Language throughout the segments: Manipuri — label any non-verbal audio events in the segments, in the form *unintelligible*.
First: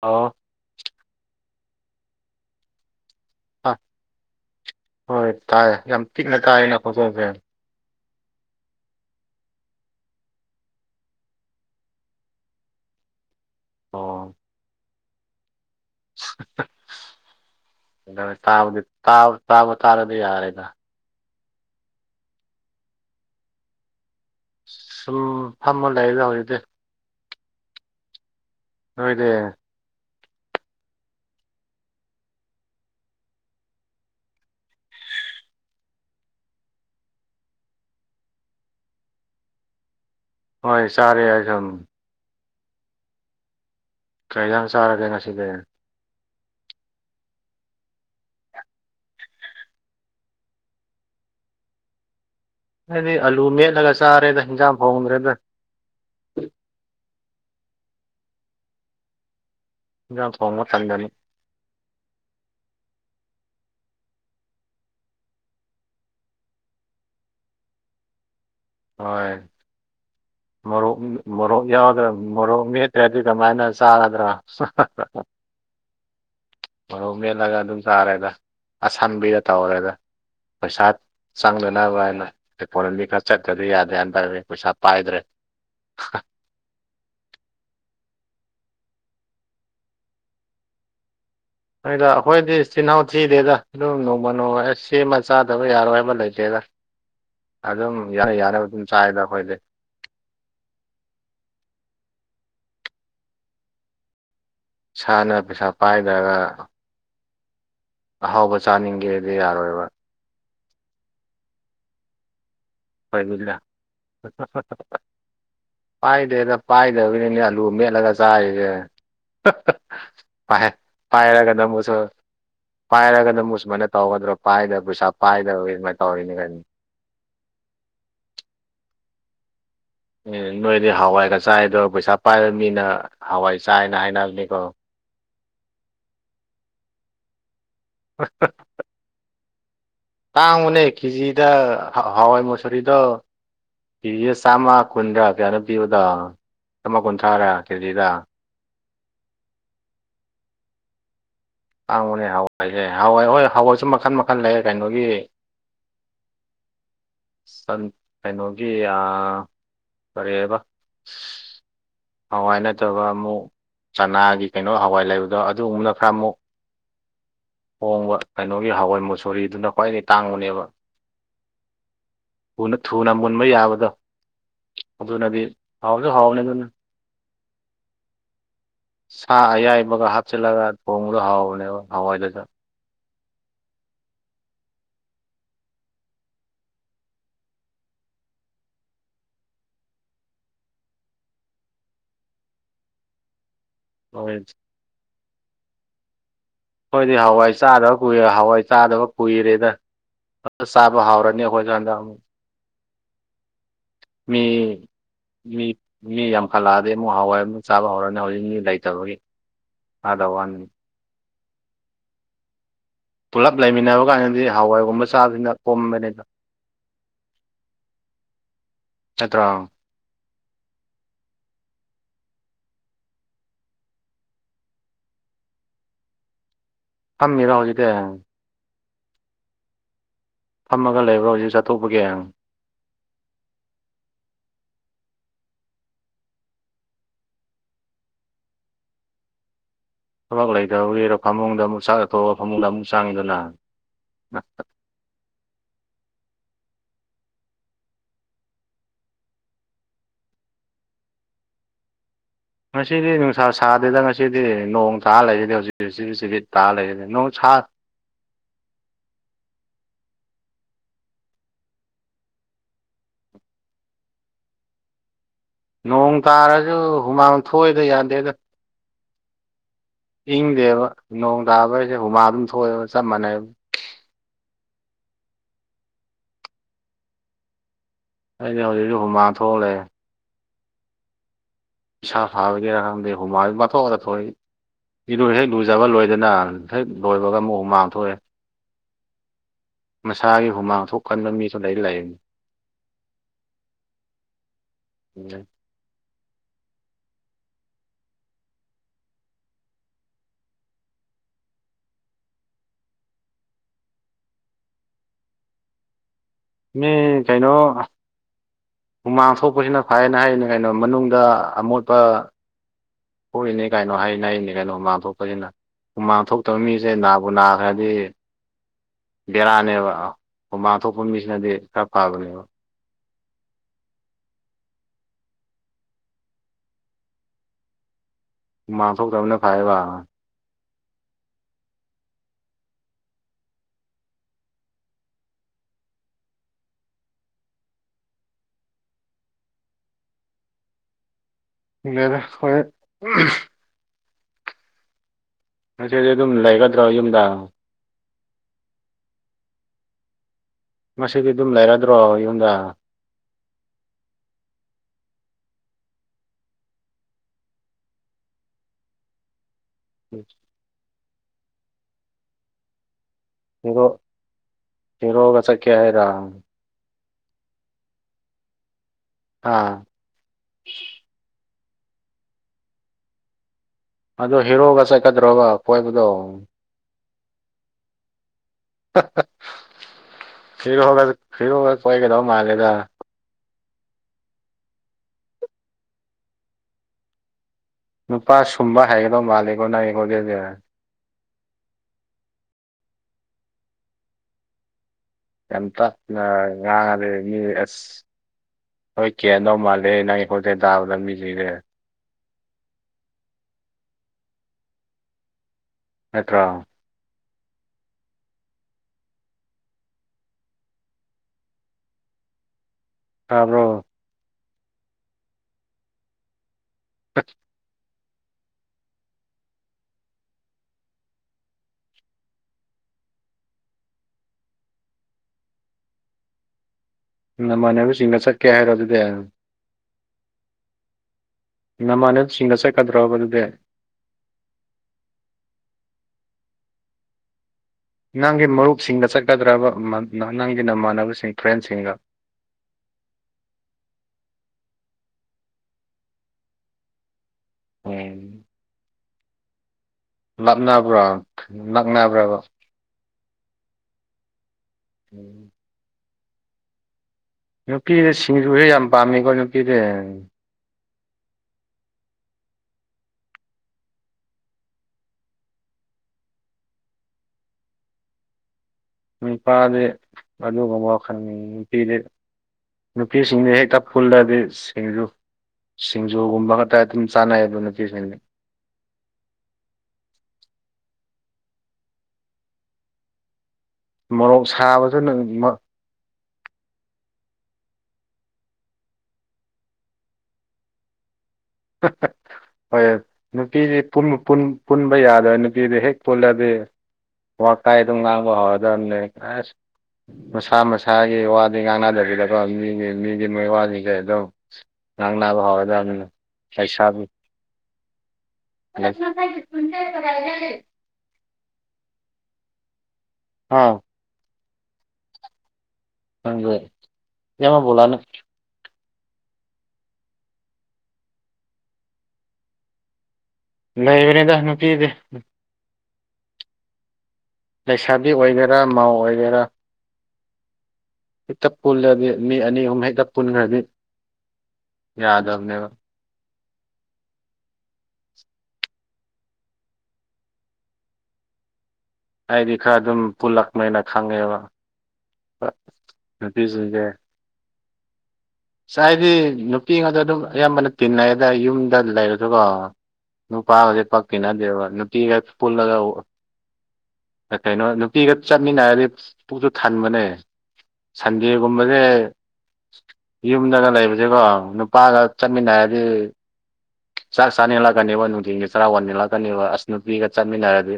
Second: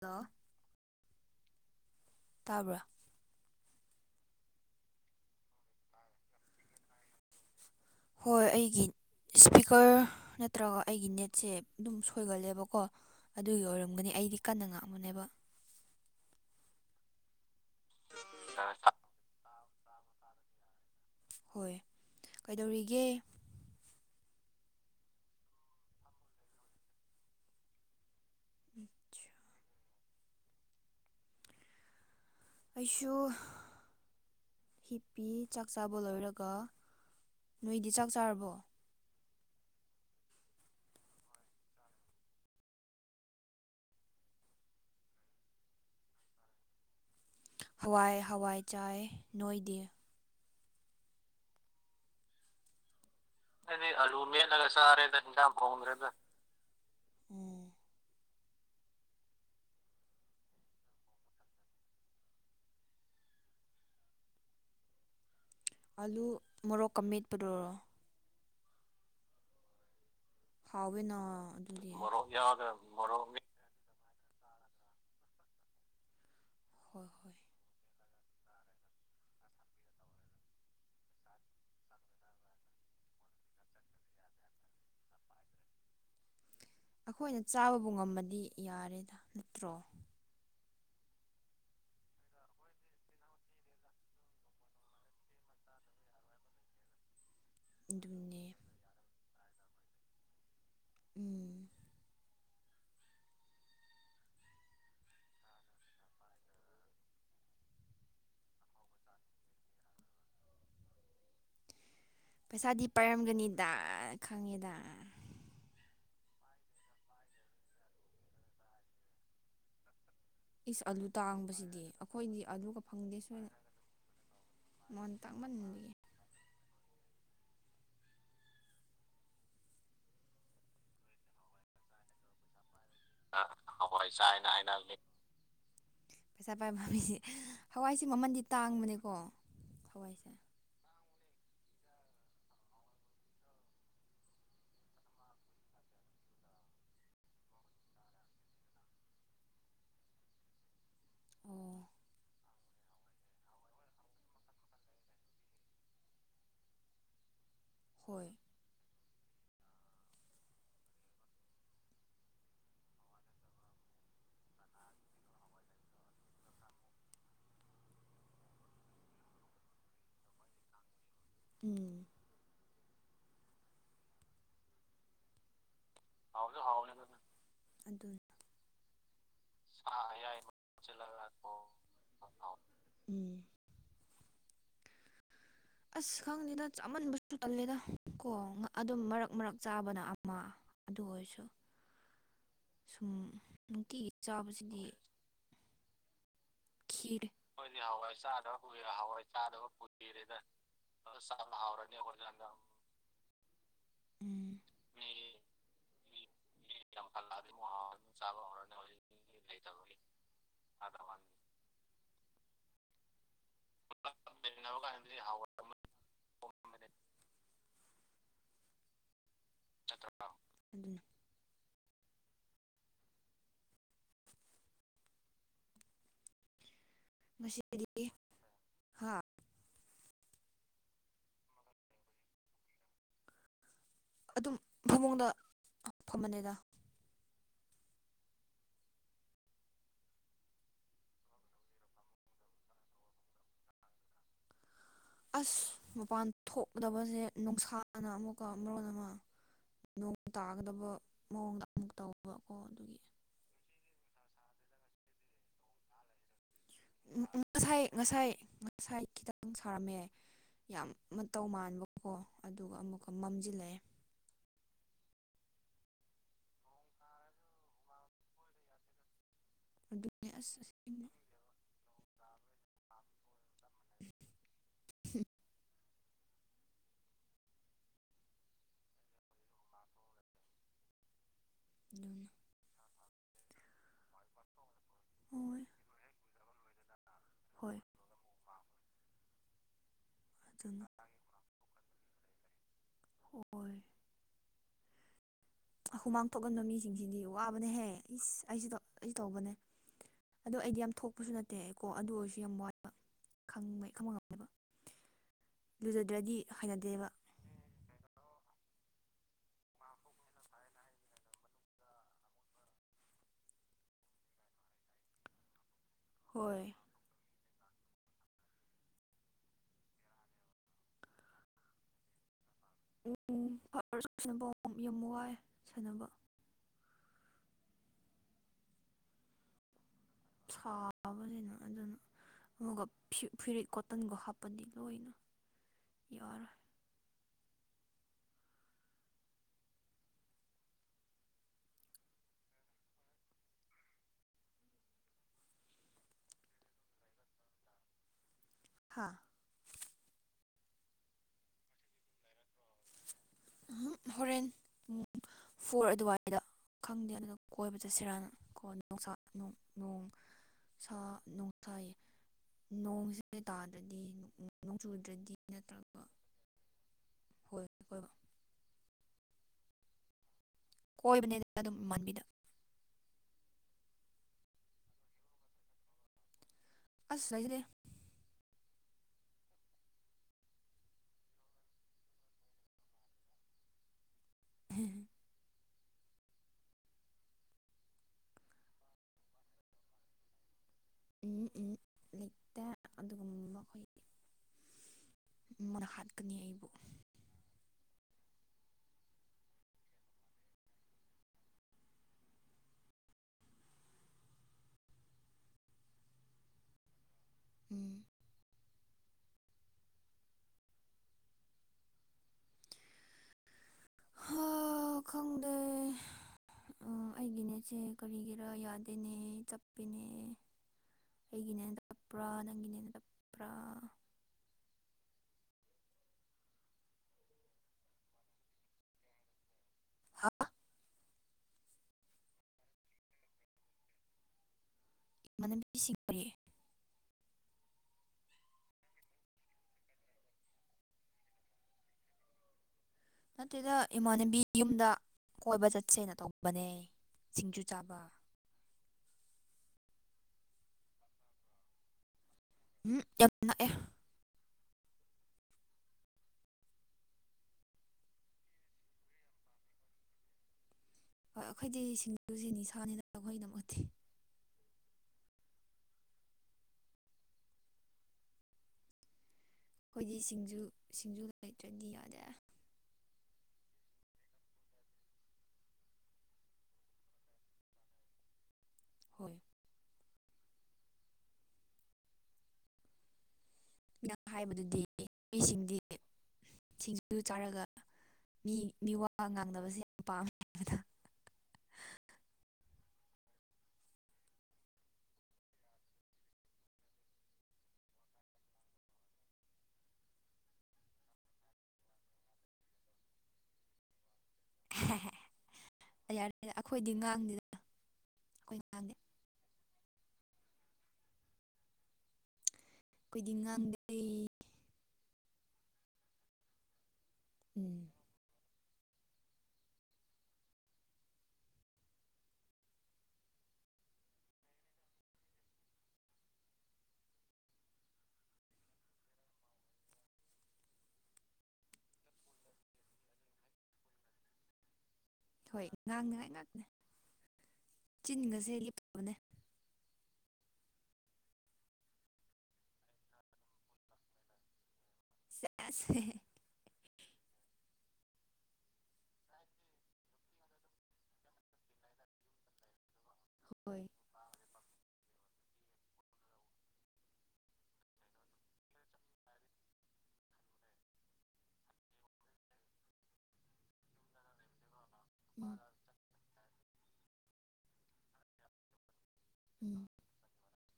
ꯍꯜꯂꯣ ꯑꯣ ꯇꯥꯕ꯭ꯔꯥ ꯑꯥ ꯍꯣꯏ ꯇꯥꯏ ꯌꯥꯝ ꯄꯤꯛꯅ ꯇꯥꯏꯌꯦ ꯅꯪ ꯈꯣꯟꯖꯦꯟꯁꯦ ꯍꯣꯏ ꯑꯩꯒꯤ ꯏꯁꯄꯤꯀꯔ ꯅꯠꯇ꯭ꯔꯒ ꯑꯩꯒꯤ ꯅꯦꯠꯁꯦ ꯑꯗꯨꯝ ꯁꯣꯏꯒꯜꯂꯦꯕꯀꯣ ꯑꯗꯨꯒꯤ ꯑꯣꯏꯔꯝꯒꯅꯤ ꯑꯣ ꯑꯩꯗꯤ ꯀꯟꯅ ꯉꯥꯛꯕꯅꯦꯕ ꯇꯥꯕꯗꯤ ꯇꯥꯕ ꯇꯥꯔꯗꯤ ꯌꯥꯔꯦꯗ ꯍꯣꯏ ꯀꯩꯗꯧꯔꯤꯒꯦ ꯁꯨꯝ ꯐꯝꯃꯣ ꯂꯩꯔꯦꯗ ꯍꯧꯖꯤꯛꯗꯤ ꯅꯣꯢꯗꯤ ꯑꯩꯩꯁꯨ ꯍꯤꯞꯄꯤ ꯆꯥꯛ ꯆꯥꯕ ꯂꯣꯏꯔꯒ ꯅꯣꯏꯗꯤ ꯆꯥꯛ ꯆꯥꯔꯕꯣ ꯍꯣꯏ ꯆꯥꯔꯦ ꯑꯩ ꯁꯝ ꯀꯔꯤ ꯍꯦꯟꯖꯥꯡ ꯆꯥꯔꯒꯦ ꯉꯁꯤꯗꯤ ꯍꯋꯥꯏ-ꯍꯋꯥꯏ ꯆꯥꯏ ꯅꯣꯏꯗꯤ ꯑꯩꯗꯤ ꯑꯂꯨꯃꯤ ꯑꯂ ꯨꯃꯦꯠꯂꯒ ꯆꯥꯔꯦꯗꯥ ꯍꯦꯟꯖꯥꯡ ꯐꯣꯡꯗ꯭ꯔꯦꯗ ꯍꯦꯟꯖꯥꯡ ꯊꯣꯡꯕ ꯇꯟꯗꯅ ꯑꯂꯨ ꯃꯣꯔꯣꯛꯀ ꯃꯦꯠꯄꯗꯨꯔꯣ ꯍꯣꯏ ꯍꯥꯎꯋꯦꯅ ꯃꯣꯔꯣꯛ-ꯃꯣꯔꯣꯛ ꯑꯗꯨꯗꯤ ꯌꯥꯎꯗ꯭ꯔ ꯃꯣꯔꯣꯛ ꯌꯥꯎꯗ꯭ꯔꯕ ꯃꯦꯠꯇ꯭ꯔꯗꯤ ꯃꯣꯔꯣꯛ ꯃꯦꯠ ꯀꯃꯥꯏꯅ ꯆꯥꯒꯗ꯭ꯔꯣ ꯍꯣꯏ ꯃꯔꯣꯡ ꯍꯣꯏ ꯃꯦꯜꯂꯒ ꯑꯗꯨꯝ ꯆꯥꯔꯦꯗ ꯑꯁꯝꯕꯤꯗ ꯇꯧꯔꯦꯗ ꯄꯩꯁꯥ ꯆꯪꯗꯅꯕ ꯍꯥꯏꯅ ꯐꯣꯔꯦꯟꯗꯤ ꯈꯔ ꯆꯠ ꯆꯗꯤ ꯌꯥꯗꯦ ꯍꯥꯏꯟ ꯇꯔꯗꯤ ꯄꯩꯁꯥ ꯄꯥꯏꯗ꯭ꯔꯦ *unintelligible* ꯑꯩꯈꯣꯏꯅ ꯆꯥꯕꯕꯨ ꯉꯝꯃꯥꯗꯤ ꯌꯥꯔꯦꯗ ꯅꯠꯇ꯭ꯔꯣ ꯅꯣꯏꯗ ꯑꯩꯈꯣꯏꯗꯤ ꯆꯤꯜꯍꯅꯥꯥꯎ ꯊꯤꯗꯦꯗ ꯑꯗꯨꯝ ꯅꯣꯡꯃ-ꯅꯣꯡꯃ ꯁꯦꯝꯃ ꯆꯥꯗꯕ ꯌꯥꯔꯣꯏ ꯍꯥꯏꯕ ꯂꯩꯇꯦꯗ *inaudible* ꯑꯗꯨꯝ ꯑꯗꯨꯅꯦ ꯌꯥꯅ-ꯌꯥꯅꯕ ꯑꯗꯨꯝ ꯆꯥꯏꯗ ꯑꯩꯈꯣꯏꯗꯤ ꯎꯝ ꯏꯁꯥꯅ ꯄꯩꯁꯥ ꯄꯥꯏꯗ꯭ꯔꯒ ꯑꯍꯥꯎꯕ ꯆꯥꯅꯤꯡꯒꯦꯗꯤ ꯌꯥꯔꯣꯏꯕ ꯄꯩꯁꯥꯗꯤ ꯑꯩꯈꯣꯏꯗꯤ ꯄꯥꯏꯔꯝꯒꯅꯤꯗ ꯈꯪꯉꯦꯗ ꯄꯥꯏꯗꯦꯗ ꯄꯥꯏꯗꯕꯒꯤꯅꯦ ꯑꯂꯨ ꯃꯦꯠꯂꯒ ꯆꯥꯔꯤꯁꯦ ꯥꯏ ꯏꯁ ꯑꯥꯂꯨ ꯄꯥꯏꯔꯒꯗꯕꯨ ꯇꯥꯡꯕꯁꯤꯗꯤ ꯁꯨ ꯑꯩꯈꯣꯏꯗꯤ ꯑꯥꯂꯨꯒ ꯐꯪꯗꯦ ꯄꯥꯏꯔꯒꯗꯕꯨ ꯁꯣꯏꯅ ꯑꯃꯨꯛ ꯁꯨꯃꯥꯏꯅ ꯇꯧꯒꯗ꯭ꯔꯣ ꯄꯥꯏꯗ ꯄꯩꯁꯥ ꯃꯃꯜ ꯄꯥꯏꯗꯕꯩ ꯇꯥꯡꯃꯟꯕꯒꯤ ꯁꯨꯃꯥꯏ ꯇꯧꯔꯤꯅꯤ ꯀꯩꯅꯣ ꯅꯣꯏꯗꯤ ꯍꯋꯥꯏꯒ ꯆꯥꯏꯗꯣ ꯄꯩꯁꯥ ꯄꯥꯏꯔꯝꯅꯤꯅꯥ ꯑ ꯍꯣꯏ ꯆ ꯍꯥꯏꯅ ꯍꯥꯏꯅꯅꯤ *unintelligible* ꯄꯩꯁꯥ ꯄꯥꯏꯕ ꯃꯤꯗꯤ ꯍꯋꯥꯏꯁꯦ ꯃꯃꯜꯗꯤ ꯇꯥꯡꯕꯅꯦꯀꯣ ꯍꯋꯥꯏꯁꯦ ꯇꯥꯡꯕꯅꯦ ꯀꯦꯖꯤꯗ ꯍꯋꯥꯏ ꯃꯨꯁꯣꯔꯤꯗꯣ ꯀꯦꯖꯤꯗ ꯆꯥꯝꯃ ꯀꯨꯟꯗꯥ ꯀꯌꯥꯅꯣ ꯄꯤꯕꯗꯣ ꯆꯥꯝꯃꯥ ꯀꯨꯟꯊ꯭ꯔꯥꯔꯥ ꯀꯦꯖꯤꯗ ꯑꯣ ꯇꯥꯡꯕꯅꯦ ꯍꯋꯥꯏꯁꯦ ꯍꯋꯥꯏ ꯍꯣꯏ ꯍꯋꯥꯏꯁꯨ ꯃꯈꯟ-ꯃꯈꯟ ꯂꯩ ꯀꯩꯅꯣꯒꯤ ꯁꯟ ꯍꯣꯏ ꯀꯩꯅꯣꯒꯤ ꯀꯔꯤꯑꯕꯥ ꯍꯋꯥꯏ ꯅꯠꯇꯕ ꯑꯃꯨꯛ ꯆꯅꯥꯒꯤ ꯀꯩꯅꯣ ꯍꯋꯥꯏ ꯂꯩꯕꯗꯣ ꯑꯗꯨꯒꯨꯝꯕꯅ ꯈꯔ ꯑꯃꯨꯛ ꯍꯣꯡꯕ ꯀꯩꯅꯣꯒꯤ ꯍꯋꯥꯏ ꯃꯨꯁꯣꯔꯤꯗꯨꯅ ꯈ꯭ꯋꯥꯏꯗꯒꯤ ꯇꯥꯡꯕꯅꯦꯕ ꯎꯝ ꯊꯨꯅ-ꯊꯨꯅ ꯃꯨꯟꯕ ꯌꯥꯕꯗꯣ ꯑꯗꯨꯅꯗꯤ ꯍꯥꯎꯁꯨ ꯍꯥꯎꯕꯅꯤ ꯍꯥꯎꯕꯅꯦ ꯑꯗꯨꯅ ꯍꯥꯎꯕꯅꯦ ꯑꯗꯨꯗꯤ ꯑꯗꯨ ꯁꯥ ꯁꯥ ꯑꯌꯥꯏꯕꯒ ꯑꯌꯥꯏꯕ ꯍꯥꯞꯆꯤꯜꯂꯒ ꯊꯣꯡꯕꯗꯣ ꯍꯥꯞꯆꯤꯜꯂꯒ ꯀꯣ ꯍꯥꯎꯕꯅꯦꯕ ꯍꯋꯥꯏꯗꯨꯁꯨ *unintelligible* ꯎꯝ ꯑꯁ ꯈꯪꯗꯦꯗ ꯆꯥꯃꯟꯕꯁꯨ ꯇꯜꯂꯦꯗ ꯀꯣ ꯑꯗꯨꯝ ꯃꯔꯛ ꯃꯔꯛ ꯆꯥꯕꯅ ꯑꯃ ꯑꯗꯨ ꯑꯣꯏꯔꯁꯨ ꯁꯨꯝ ꯅꯨꯡꯇꯤꯒꯤ ꯑꯩꯈꯣꯏꯗꯤ ꯆꯥꯕꯁꯤꯗꯤ ꯔꯦ ꯍꯋꯥꯏ ꯍꯣꯏꯅꯦ ꯆꯥꯗꯕ ꯍꯋꯥꯏ ꯀꯨꯏꯔꯦ ꯆꯥꯗꯕꯔ ꯀꯨꯏꯔꯦ ꯆꯥꯗꯕ ꯍꯋꯥꯏ ꯆꯥꯗꯕ ꯀꯨꯏꯔꯦꯗ ꯀꯨꯏꯔꯦꯗ ꯆꯥꯕ ꯍꯧꯔꯅꯤ ꯌꯥꯝ ꯑꯩꯈꯣꯏꯁꯨ ꯍꯥꯎꯔꯅꯤ ꯍꯟꯗꯛ ꯑꯩꯈꯣꯏ ꯑꯃꯨꯛ ꯗ *unintelligible* ꯃꯤ ꯃꯤ-ꯃꯤ ꯌꯥꯝꯈꯠꯂꯛꯑꯗꯤ ꯑꯃꯨꯛ ꯍꯋꯥꯏ ꯑꯃꯛ ꯆꯥꯕ ꯍꯧꯔꯅꯤ ꯍꯧꯖꯤꯛ ꯃꯤ ꯂꯩꯇꯕꯒꯤ ꯑꯗ ꯋꯥꯟꯅꯤ ꯑꯗ ꯋꯥꯅꯤ ꯄꯨꯂꯞ ꯂꯩꯃꯤꯟꯅꯕ ꯀꯥꯟꯗꯗꯤ ꯍꯋꯥꯏꯒꯨꯝꯕ ꯆꯥꯕꯁꯤꯅ ꯀꯣꯝꯕꯅꯤꯗ ꯅꯠꯇ꯭ꯔꯣ ꯅꯠꯇꯣ ꯑꯗꯨꯅꯤ ꯐꯝꯃꯤꯔꯣ ꯍꯧꯖꯤꯛꯇꯤ ꯃꯁꯤꯗꯤ ꯍꯥ ꯐꯝꯃꯒ ꯂꯩꯕ꯭ꯔꯣ ꯍꯧꯖꯤꯛ ꯆꯠꯊꯣꯛꯄꯒꯤ ꯑꯗꯨꯝ ꯐꯃꯨꯡꯗ ꯐꯝꯕꯅꯤꯗ ꯊꯕꯛ ꯂꯩꯇꯕꯒꯤꯔꯣ ꯐꯃꯨꯡꯗ ꯑꯃꯨꯛ ꯆꯥꯛ ꯆꯥꯊꯣꯛꯑꯒ ꯐꯃꯨꯡꯗ ꯑꯃꯨꯛ ꯆꯥꯡꯉꯤꯗꯨꯅ ꯑꯁ ꯃꯄꯥꯟ ꯊꯣꯛꯀꯗꯕꯁꯦ ꯅꯨꯡꯁꯥꯅ ꯑꯃꯨꯛꯀ ꯃꯔꯣꯟ ꯑꯃ ꯅꯣꯡ ꯇꯥꯒꯗꯕ ꯃꯑꯣꯡꯗ ꯑꯃꯨ ꯇꯧ ꯉꯁꯤꯗꯤ ꯅꯨꯡꯁꯥ ꯁꯥꯗꯦꯗ ꯉꯁꯤꯗꯤ ꯅꯣꯡ ꯇꯥꯔ ꯂꯩꯔꯤꯗꯤ ꯍꯧꯖꯤꯛ ꯍꯧꯖꯤꯛ ꯍꯧꯖꯤꯛ ꯇꯥ ꯂꯩꯔꯦꯅꯦ ꯅꯨꯡꯁꯥ ꯉꯁꯥꯏ ꯉꯁꯥꯏ ꯉꯁꯥꯏ ꯈꯤꯇꯪ ꯁꯥꯔꯝꯃꯦ ꯌꯥꯝ ꯃꯇꯧ ꯃꯥꯟꯕ ꯀꯣ ꯑꯗꯨꯒ ꯑꯃꯨꯛꯀ ꯃꯝꯖꯤꯜꯂꯛꯑꯦ ꯅꯣꯡ ꯇꯥꯔꯁꯨ ꯍꯨꯃꯥꯡ ꯊꯣꯛꯏꯗ ꯌꯥꯗꯦꯗ ꯑꯗꯨ ꯏꯪꯗꯦꯕ ꯅꯣꯡ ꯇꯥꯕꯩꯁꯨ ꯍꯨꯃꯥꯡ ꯑꯗꯨꯝ ꯊꯣꯛꯑꯦꯕ ꯆꯞ ꯃꯥꯟꯅꯩꯕ ꯑꯩꯁꯦ ꯍꯧꯖꯤꯛꯁꯨ ꯍꯨꯃꯥꯡ ꯊꯣꯛ ꯂꯩ ꯏꯁꯥ ꯑꯗꯨꯅ ꯐꯕꯒꯤꯔ ꯈꯪꯗꯦ ꯍꯨꯃꯥꯡꯁꯦ ꯄꯪꯊꯣꯛꯇ ꯑꯩꯈꯣꯏ ꯏꯔꯨ ꯍꯦꯛ ꯍꯣꯏ ꯂꯨꯖꯕ ꯂꯣꯏꯗꯅ ꯍꯦꯛ ꯂꯣꯏꯕꯒ ꯑꯃꯨꯛ ꯍꯣꯏ ꯍꯨꯃꯥꯡ ꯊꯣꯛꯑꯦ ꯃꯁꯥꯒꯤ ꯍꯨꯃꯥꯡ ꯑꯗꯨꯅ ꯊꯣꯛꯀꯟꯕ ꯃꯤꯁꯨ ꯂꯩꯗꯤ ꯂꯩꯕꯅꯤ ꯍꯣꯏ ꯎꯝ ꯍꯨꯃꯥꯡ ꯊꯣꯛꯀꯟꯕ ꯃꯤꯁꯤꯡꯁꯤꯗꯤ ꯋꯥꯕꯅꯦꯍꯦ ꯏꯁ ꯑꯩꯁꯨ ꯇꯧ ꯑꯩꯁꯨ ꯇꯧꯕꯅꯦ ꯑꯗꯣ ꯑꯩꯗꯤ ꯌꯥꯝ ꯊꯣꯛꯄꯁꯨ ꯅꯠꯇꯦ ꯑꯩꯀꯣ ꯑꯗꯨ ꯑꯣꯏꯔꯁꯨ ꯌꯥꯝ ꯋꯥꯠꯄ ꯈꯪꯕꯩ ꯈꯪꯕ ꯉꯝꯅꯦꯕ ꯂꯨꯖꯥꯗ꯭ꯔꯥꯗꯤ ꯃꯤ ꯀꯩꯅꯣ ꯍꯨꯃꯥꯡ ꯊꯣꯛ ꯊꯣꯛꯄꯁꯤꯅ ꯐꯩꯌꯦꯅ ꯍꯥꯏꯔꯤꯅꯤ ꯀꯩꯅꯣ ꯃꯅꯨꯡꯗ ꯑꯃꯣꯠꯄ ꯊꯣꯛꯏꯅꯤ ꯀꯩꯅꯣ ꯍꯥꯏꯅꯔꯤꯅꯤ ꯀꯩꯅꯣ ꯍꯨꯃꯥꯡ ꯊꯣꯛꯄꯁꯤꯅ ꯍꯨꯃꯥꯡ ꯊꯣꯛꯇꯕ ꯍꯣꯏ ꯃꯤꯁꯦ ꯅꯥꯕꯨ ꯅꯥꯈ꯭ꯔꯗꯤ ꯕꯦꯔꯥꯅꯦꯕ ꯍꯨꯃꯥꯡ ꯊꯣꯛꯄ ꯃꯤꯁꯤꯅꯗꯤ ꯈꯔ ꯐꯕꯅꯦꯕ ꯎꯝ ꯐꯔꯁꯨꯅꯕ ꯌꯥꯝ ꯋꯥꯏ ꯁꯥꯟꯅꯕ ꯍꯨꯃꯥꯡ ꯊꯣꯛꯇꯕꯅ ꯐꯩꯌꯦꯕ ꯁꯥꯕꯅꯤꯅ ꯑꯗꯨꯅ ꯑꯃꯨꯒ ꯐꯤꯌꯨ ꯐꯨꯔꯤꯛ ꯀꯣꯇꯟꯒ ꯍꯥꯞꯄꯗꯤ ꯂꯣꯏꯅ ꯌꯥꯔꯣꯏ *unintelligible* ꯉꯁꯤꯗꯤ ꯑꯗꯨꯝ ꯂꯩꯒꯗ꯭ꯔꯣ ꯌꯨꯝꯗ ꯍꯥꯥ ꯉꯁꯤꯗꯤ ꯑꯗꯨꯝ ꯂꯩꯔꯗ꯭ꯔꯣ ꯌꯨꯝꯗ ꯎꯝꯍꯨꯝ ꯍꯣꯔꯦꯟ ꯄꯨꯡ ꯐꯣꯔ ꯑꯗꯨꯋꯥꯏꯗ ꯈꯪꯗꯦ ꯑꯗꯨꯗ ꯀꯣꯏꯕ ꯆꯠꯁꯤꯔꯅ ꯀꯣꯟꯅ ꯅꯨꯡꯁꯥ ꯅꯣꯡ ꯅꯣꯡ ꯁꯥ ꯅꯣꯡꯁꯥ ꯌꯥ ꯅꯣꯡꯖꯤ ꯅ ꯍꯦꯔꯣ ꯇꯥꯗ꯭ꯔꯗꯤ ꯅꯣꯡ ꯆꯨꯗ꯭ꯔꯗꯤ ꯅꯠꯇ꯭ꯔꯒ ꯔꯥ ꯍꯣꯏ ꯀꯣꯏꯕ ꯑꯥ ꯀꯣꯏꯕꯅꯦꯗꯅ ꯑꯗꯨꯝ ꯃꯥꯟꯕꯤꯗꯣ ꯑꯗꯣ ꯍꯦꯔꯣꯒ ꯆꯠꯀꯗ꯭ꯔꯣꯒ ꯀꯣꯏꯕꯗꯣ ꯑꯁ ꯂꯩꯇꯦ ꯐꯔꯣꯒ ꯐꯤꯔꯣꯒ ꯀꯣꯏꯒꯗꯧ ꯃꯥꯜꯂꯦꯗ *inaudible* ꯅꯨꯄꯥ ꯁꯨꯝꯕ ꯍꯥꯏꯒꯗꯧ ꯃꯥꯜꯂꯦꯀꯣ ꯅꯪ ꯈꯣꯟꯖꯦꯜꯁꯦ ꯎꯝ ꯎꯝ ꯂꯩꯇ ꯑꯗꯨꯒꯨꯝ ꯑꯩꯈꯣꯏ ꯌꯥꯝ ꯃꯣꯏꯅ ꯇꯞꯅ ꯍꯥꯠꯀꯅꯤ ꯑꯩꯕꯨ ꯉꯥꯡꯉꯗꯤ ꯃꯤ ꯑꯁ ꯍꯣꯏ ꯀꯦꯟꯗꯧ ꯃꯥꯜꯂꯦ ꯅꯪꯒꯤ ꯈꯣꯟꯖꯦꯜ ꯇꯥꯕ ꯃꯤꯁꯤꯡꯁꯦ ꯅꯠꯇ꯭ꯔꯣ ꯎꯝ ꯇꯥꯕ꯭ꯔꯣ ꯍꯥꯎ ꯈꯪꯗꯦ ꯑ ꯑꯩꯒꯤꯅꯦ ꯆꯦ ꯀꯔꯤꯒꯤꯔ ꯌꯥꯗꯦꯅꯦ ꯆꯞꯄꯦꯅꯦ ꯑꯩꯒꯤꯅꯦꯟ ꯇꯞꯄ꯭ꯔꯥ ꯅꯪꯒꯤꯅꯦꯟ ꯇꯞꯄ꯭ꯔꯥ ꯅꯃꯥꯟꯅꯕꯤꯁꯤꯡꯗ ꯆꯠꯀꯦ ꯍꯥꯏꯔꯣ ꯑꯗꯨꯗꯤ ꯍꯥ ꯅꯃꯥꯟꯅꯁꯤꯡꯗ ꯆꯠꯀꯗ꯭ꯔꯣꯕ ꯑꯗꯨꯗꯤ *unintelligible* ꯅꯪꯒꯤ ꯃꯔꯨꯞꯁꯤꯡꯗ ꯆꯠꯀꯗ꯭ꯔꯕ ꯅꯪꯒꯤ ꯅꯃꯥꯟꯅꯕꯁꯤꯡ ꯐ꯭ꯔꯦꯟꯁꯤꯡꯒ ꯅꯠꯇꯦꯗ ꯏꯃꯥꯟꯅꯕꯤ ꯌꯨꯝꯗ ꯀꯣꯏꯕ ꯆꯠꯁꯦꯅ ꯇꯧꯕꯅꯦ ꯁꯤꯡꯖꯨ ꯆꯥꯕ ꯎꯝ ꯂꯥꯞꯅꯕ꯭ꯔꫭ ꯅꯛꯅꯕ꯭ꯔꫭꯕ ꯎꯝ ꯌꯥꯝ ꯅꯛꯑꯦ ꯎꯝ ꯅꯨꯄꯤꯁ ꯁꯤꯡꯖꯨꯁꯦ ꯌꯥꯝ ꯄꯥꯝꯃꯦꯀꯣ ꯅꯨꯄꯤꯁꯦ ꯍꯣꯏ ꯑꯩꯈꯣꯏꯗꯤ ꯁꯤꯡꯖꯨꯁꯤ ꯅꯤꯁꯥꯥꯅꯤꯗ ꯅꯈꯣꯏꯗꯝꯃꯠꯇꯦ ꯅꯨꯄꯥꯗꯤ ꯑꯩꯈꯣꯏꯗꯤ ꯁꯤꯡꯖꯨ ꯑꯗꯨꯒꯨꯝꯕ ꯋꯥꯈꯜ ꯁꯤꯡꯖꯨ ꯂꯩꯇ꯭ꯔꯗꯤ ꯅꯨꯄꯤꯗꯤ ꯌꯥꯗꯦ ꯅꯨꯄꯤꯁꯤꯡꯅ ꯍꯦꯛꯇ ꯐꯨꯜꯂꯗꯤ ꯁꯤꯡꯖꯨ ꯁꯤꯡꯖꯨꯒꯨꯝꯕ ꯈꯛꯇ ꯑꯗꯨꯝ ꯆꯥꯅꯩꯕ ꯅꯨꯄꯤꯁꯤꯡꯗꯤ ꯍꯣꯏ *unintelligible* ꯃꯣꯔꯣꯛ ꯍꯥꯏꯕꯗꯨꯗꯤ ꯁꯥꯕꯁꯨ ꯃꯤꯁꯤꯡꯗꯤ *unintelligible* *unintelligible* ꯁꯤꯡꯖꯨ ꯆꯥꯔꯒ ꯃꯤ ꯃꯤꯋꯥ ꯉꯥꯡꯗꯕꯁꯦ ꯌꯥꯝ ꯄꯥꯝꯃꯦ *inaudible* ꯍꯣꯏ ꯅꯨꯄꯤꯗꯤ ꯄꯨꯟꯕꯨ ꯄꯨꯟ ꯄꯨꯟꯕ ꯌꯥ *unintelligible* ꯅꯨꯄꯤꯗꯤ ꯍꯦꯛ ꯄꯨꯜꯂꯗꯤ ꯋꯥ ꯀꯥꯏ ꯗꫭ ꯉꯥꯡꯕ ꯍꯧꯔꯗꯥꯕꯅꯦ ꯑꯁ ꯃꯁꯥ ꯃꯁꯥꯒꯤ ꯋꯥꯗꯤ ꯉꯥꯡꯅꯗꯕꯤꯗꯀꯣ ꯃꯤꯒꯤ ꯃꯤꯒꯤ ꯃꯤ ꯋꯥꯁꯤꯡꯁꯦ ꯑꯗꯨꯝ ꯉꯟꯅꯥꯕ ꯍꯧꯔꯗꯕꯅꯤ ꯌꯥꯔꯦ ꯑꯩꯈꯣꯏꯗꯤ ꯂꯩꯁꯥꯕꯤ ꯉꯥꯡꯗꯦꯗ *unintelligible* *unintelligible* ꯑꯩꯈꯣꯏꯗꯤ ꯉꯥꯡꯗꯦ ꯑꯥ *unintelligible* ꯅꯪꯖꯦ ꯎꯝ *unintelligible* ꯂꯩꯕꯅꯤꯗ ꯅꯨꯄꯤꯗꯤ ꯂꯩꯁꯥꯕꯤ ꯑꯣꯏꯒꯦꯔꯥ ꯃꯥꯎ ꯑꯣꯏꯒꯦꯔꯥ ꯍꯦꯛꯇ ꯄꯨꯜꯂꯗꯤ ꯃꯤ ꯑꯅꯤ ꯑꯍꯨꯝ ꯍꯦꯛꯇ ꯄꯨꯟꯈ꯭ꯔꯗꯤ ꯍꯣꯏ ꯌꯥꯗꯕꯅꯦꯕ ꯉꯥꯡꯅꯉꯥꯏ ꯉꯥꯛꯇꯅꯦ ꯆꯤꯟꯒꯁꯦ ꯂꯦꯞꯇꯕꯅꯦ ꯍꯥꯏꯗꯤ ꯈꯔ ꯑꯗꯨꯝ ꯄꯨꯜꯂꯛꯃꯦꯅ ꯈꯪꯉꯦꯕ ꯁꯦꯁ ꯅꯨꯄꯤꯁꯤꯡꯁꯦ ꯑꯁ ꯑꯩꯗꯤ ꯅꯨꯄꯤ ꯑꯉꯥꯡꯗ ꯑꯗꯨꯝ ꯑꯌꯥꯝꯕꯅ ꯇꯤꯟꯅꯌꯦꯗ ꯌꯨꯝꯗ ꯂꯩꯔꯁꯨꯀꯣ ꯅꯨꯄꯥꯒꯗꯤ ꯍꯣꯏ ꯄꯛ ꯇꯤꯟꯅꯗꯦꯕ ꯅꯨꯄꯤꯒꯦ ꯄꯨꯜꯂꯒ ꯀꯩ ꯀꯩꯅꯣ ꯅꯨꯄꯤꯒ ꯆꯠꯃꯤꯟꯅꯔꯗꯤ ꯄꯨꯛꯁꯨ ꯊꯟꯕꯅꯦ ꯁꯟꯗꯦꯒꯨꯝꯕꯁꯦ ꯌꯨꯝꯗꯒ ꯂꯩꯕꯁꯦꯀꯣ ꯅꯨꯄꯥꯒ ꯎꯝ ꯆꯠꯃꯤꯟꯅꯔꯗꯤ ꯆꯥꯛ ꯆꯥꯅꯤꯜꯂꯛꯀꯅꯦꯕ ꯅꯨꯡꯊꯤꯟꯒꯤ ꯆꯔꯥ ꯋꯥꯟꯅꯤꯜꯂꯛꯀꯅꯦꯕ ꯑꯁ ꯅꯨꯄꯤꯒ ꯆꯠꯃꯤꯟꯅꯔꯗꯤ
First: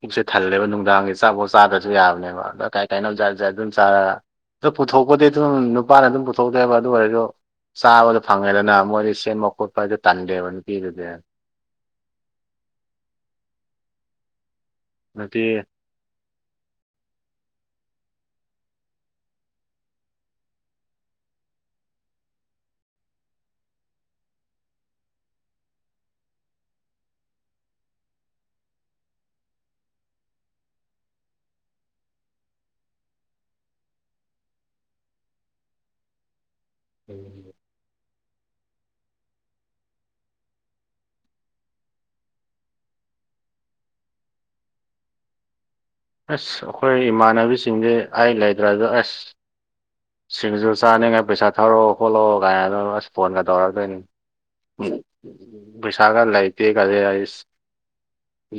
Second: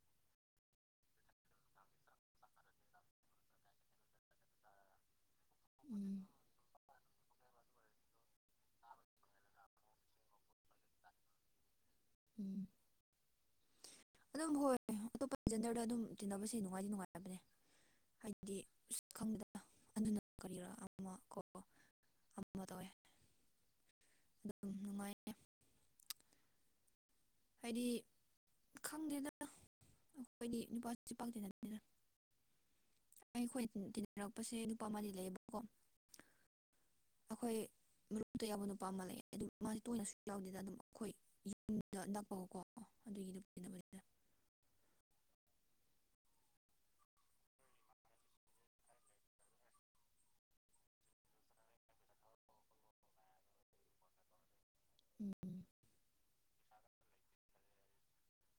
ꯄꯨꯛꯁꯦ ꯊꯜꯂꯦꯕ ꯅꯨꯡꯗꯥꯡꯒꯤ ꯆꯥꯛ *unintelligible* ꯆꯥꯗꯁꯨ ꯌꯥꯕꯅꯦꯕ ꯑꯗꯣ ꯀꯥꯏ ꯀꯥꯏꯅꫭ ꯖꯥꯠ ꯖꯥꯠ ꯑꯗꯨꯝ ꯆꯥꯔ ꯑꯗꯨ ꯄꯨꯊꯣꯛꯄꯗꯤ ꯑꯗꯨꯝ ꯅꯨꯄꯥꯅ ꯎꯝ ꯎꯝ ꯑꯗꯨꯝ ꯄꯨꯊꯣꯛꯇꯦꯕ ꯑꯗꯨ ꯑꯣꯏꯔꯁꯨ ꯆꯥꯕꯗ ꯐꯪꯉꯦꯗꯅ ꯃꯣꯏꯗꯤ ꯀꯣꯄ ꯑꯗꯨ ꯇꯥꯟꯗꯦꯕ ꯅꯨꯄꯤꯗꯥꯗꯤ ꯎꯝ ꯑꯗꯨꯝ ꯍꯣꯏ ꯅꯨꯄꯤ ꯑꯇꯣꯞꯄ ꯖꯦꯟꯗꯔꯗꯥ ꯑꯗꯨꯝ ꯇꯤꯟꯅꯕꯁꯦ ꯅꯨꯡꯉꯥꯏꯗꯤ ꯅꯨꯡꯉꯥꯏꯕꯅꯦ ꯍꯥꯏꯗꯤ ꯑꯁ ꯈꯪꯗꯗꯥ ꯑꯗꯨꯅ ꯀꯔꯤꯔꯥ ꯑꯃ ꯀꯣ ꯑꯃ ꯇꯧꯋꯦ ꯑꯗꯨꯝ ꯅꯨꯡꯉꯥꯏꯌꯦ ꯍꯥꯏꯗꯤ ꯈꯪꯗꯦꯗꯅ ꯑꯩꯈꯣꯏꯗꯤ ꯅꯨꯄꯥꯁꯤ ꯄꯥꯛ ꯇꯤꯟꯅꯗꯦꯗꯥ ꯑꯩꯈꯣꯏ ꯇꯤꯟꯅꯔꯛꯄꯁꯦ ꯅꯨꯄꯥ ꯑꯃꯗꯤ ꯂꯩꯌꯦꯕꯀꯣ ꯑꯩꯈꯣꯏ ꯃꯔꯨꯞꯇ ꯌꯥꯕ ꯅꯨꯄꯥ ꯑꯃ ꯂꯩ ꯑꯗꯨ ꯃꯥꯗꯤ ꯇꯣꯏꯅ ꯁꯨ ꯌꯥꯎꯗꯦꯗ ꯑꯗꯨꯝ ꯑꯩꯈꯣꯏ ꯌꯨꯝꯗꯣ ꯅꯛꯄꯒꯣꯀꯣ ꯑꯗꯨꯒꯤ ꯑꯗꯨꯝ ꯇꯤꯟꯅꯕꯅꯤꯗ ꯑꯁ ꯑꯩꯈꯣꯏ ꯏꯃꯥꯟꯅꯕꯤꯁꯤꯡꯁꯦ ꯑꯩ ꯂꯩꯗ꯭ꯔꯁꯨ ꯑꯁ ꯁꯤꯡꯖꯨ ꯆꯥꯅꯤꯡꯉꯥꯏ ꯄꯩꯁꯥ ꯊꯧꯔꯛꯑꯣ ꯈꯣꯠꯂꯛꯑꯣ ꯀꯥꯏꯅ ꯑꯁ ꯐꯣꯟꯒ ꯇꯧꯔꯛꯇꯣꯏꯅꯤ ꯎꯝ *unintelligible* ꯄꯩꯁꯥꯒꯥ ꯂꯩ ꯇꯦ ꯒꯁꯦ ꯑꯁ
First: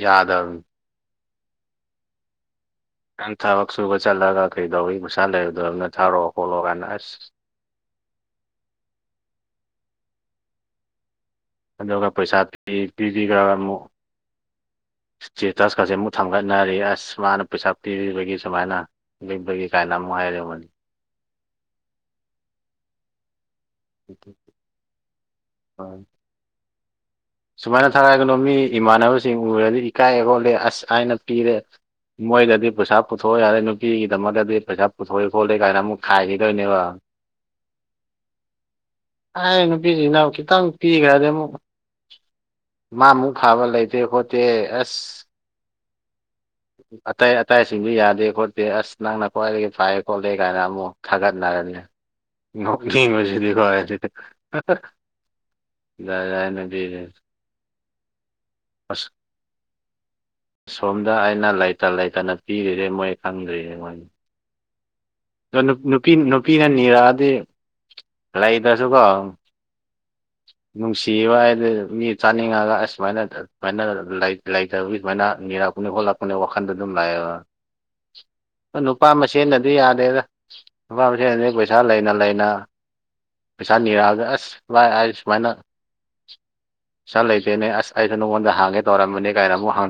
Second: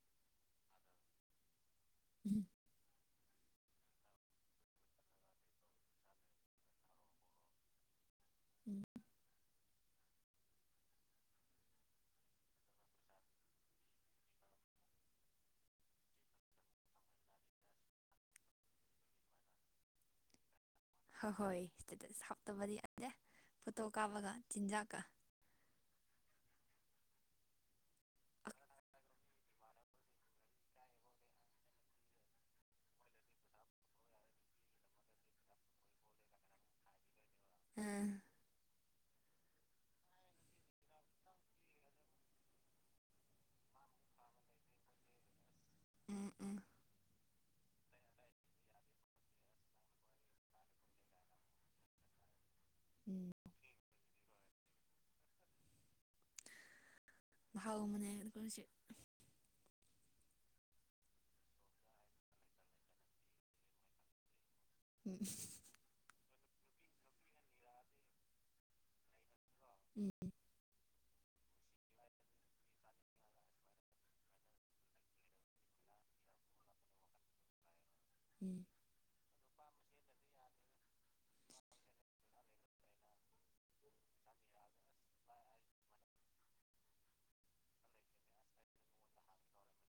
ꯌꯥꯗꯕꯅꯦ ꯎꯝ ꯅꯪ ꯊꯕꯛ ꯁꯨꯕ ꯆꯠꯂꯒ ꯀꯩꯗꯧꯕꯒꯤ ꯄꯩꯁꯥ ꯂꯩꯔꫭꯏꯗꯕꯅꫭ ꯊꯥꯔꯛꯑꯣ ꯈꯣꯠꯂꯣꯑꯣ ꯀꯥꯏꯅ ꯑꯁ ꯎꯝ ꯑꯗꯨꯒ ꯄꯩꯁꯥ ꯄꯤ ꯄꯤꯕꯤꯈ꯭ꯔꯒ ꯑꯃꯨꯛ ꯏꯁꯇꯦꯇꯁꯀꯁꯦ ꯑꯃꯨꯛ ꯊꯥꯡꯒꯠꯅꯔꯤ ꯑꯁ ꯃꯥꯅ ꯄꯩꯁꯥ ꯄꯤꯕꯤꯕꯒꯤ ꯁꯨꯃꯥꯏꯅ ꯂꯕꯒꯤ ꯀꯥꯏꯅ ꯑꯃꯨꯛ ꯍꯥꯏꯔꯝꯃꯅꯤ ꯍ ꯍꯣꯏ ꯏꯁꯇꯦꯇꯁ ꯍꯥꯞꯇꯕꯗꯤ ꯌꯥꯗꯦ ꯐꯣꯇꯣ ꯀꯥꯞꯄꯒ ꯆꯤꯟꯖꯥꯛꯀ ꯍ ꯁꯨꯃꯥꯏꯅ ꯊꯥꯔꯛꯒꯅꯣ ꯃꯤ ꯏꯃꯥꯟꯅꯕꯁꯤꯡ ꯎꯔꯗꯤ ꯏꯀꯥꯏ ꯈꯣꯠꯂꯦ ꯑꯁ ꯑꯥꯏꯅ ꯄꯤꯔꯦ ꯃꯣꯏꯗꯗꯤ ꯄꯩꯁꯥ ꯄꯨꯊꯣꯛꯑꯣ ꯌꯥꯔꯦ ꯅꯨꯄꯤꯒꯤꯗꯃꯛꯇꯗꯤ ꯄꯩꯁꯥ ꯄꯨꯊꯣꯛꯏ ꯈꯣꯠꯂꯦ ꯀꯥꯏꯅ ꯑꯃꯨꯛ ꯈꯥꯏꯈꯤꯗꯣꯏꯅꯦꯕ ꯑꯝ ꯑꯩ ꯅꯨꯄꯤꯁꯤ ꯏꯅꯥꯎ ꯈꯤꯇꯪ ꯄꯤꯈ꯭ꯔꯗꯤ ꯑꯃꯨꯛ ꯃꯥꯃꯨꯛ ꯐꯥꯕ ꯂꯩꯇꯦ ꯈꯣꯠꯇꯦ ꯑꯁ ꯎꯝ ꯎꯝ ꯑꯇꯩ ꯑꯇꯥꯏꯁꯤꯡꯗꯨ ꯌꯥꯗꯦ ꯈꯣꯠꯇꯦ ꯑꯁ ꯅꯪꯅ ꯈ꯭ꯋꯥꯏꯗꯒꯤ ꯐꯥꯏꯑ ꯈꯣꯠꯂꯦ ꯀꯥꯏꯅ ꯑꯃꯨꯛ ꯊꯥꯒꯠꯅꯔꯅꯤ *inaudible* ꯎꯝ ꯉꯁꯤꯗꯤ ꯌꯥ ꯌꯥꯪ ꯃꯍꯥꯎ ꯃꯅꯦ ꯑꯗꯨꯒꯖꯤ ꯑꯁ ꯁꯣꯝꯗ ꯑꯩꯅ ꯂꯩꯇ ꯂꯩꯇꯅ ꯄꯤꯔꯤꯔꯦ ꯃꯣꯏ ꯈꯪꯗ꯭ꯔꯤꯅꯦ ꯃꯣꯏꯒꯤ ꯎꯝ ꯑꯗ ꯅꯨꯄꯤ ꯅꯨꯄꯤꯅ ꯅꯤꯔꯛꯑꯗꯤ ꯂꯩꯗꯁꯨꯀꯣ ꯎꯝ ꯅꯨꯡꯁꯤꯕ ꯍꯥꯏꯗ ꯃꯤ ꯆꯥꯅꯤꯡꯉꯒ ꯑ ꯁꯃꯥꯏꯅ ꯑꯗꯨꯃꯥꯏꯅ ꯂꯩ ꯂꯩꯇꯕꯒꯤ ꯁꯨꯃꯥꯏꯅ ꯅꯤꯔꯛꯄꯅꯦ ꯈꯣꯠꯂꯛꯄꯅꯦ ꯋꯥꯈꯟꯗ ꯑꯗꯨꯝ ꯂꯥꯛꯑꯦꯕ ꯎꯝ ꯅꯨꯄꯥ ꯃꯁꯦꯟꯅꯗꯤ ꯌꯥꯗꯦꯗ ꯅꯨꯄꯥ ꯃꯁꯦꯟꯗꯤ ꯄꯩꯁꯥ ꯂꯩꯅ ꯂꯩꯅ ꯄꯩꯁꯥ ꯅꯤꯔꯛꯑꯒ ꯑꯁ ꯕꯥꯏ ꯑ ꯁꯨꯃꯥꯏꯅ ꯁꯥ ꯂꯩꯇꯦꯅꯦ ꯑꯁ ꯑꯩꯁꯨ ꯅꯉꯣꯟꯗ ꯍꯥꯡꯉꯦ ꯇꯧꯔꯝꯕꯅꯤ ꯀꯥꯏꯅ ꯑꯃꯨꯛ ꯍꯥꯡꯖꯦ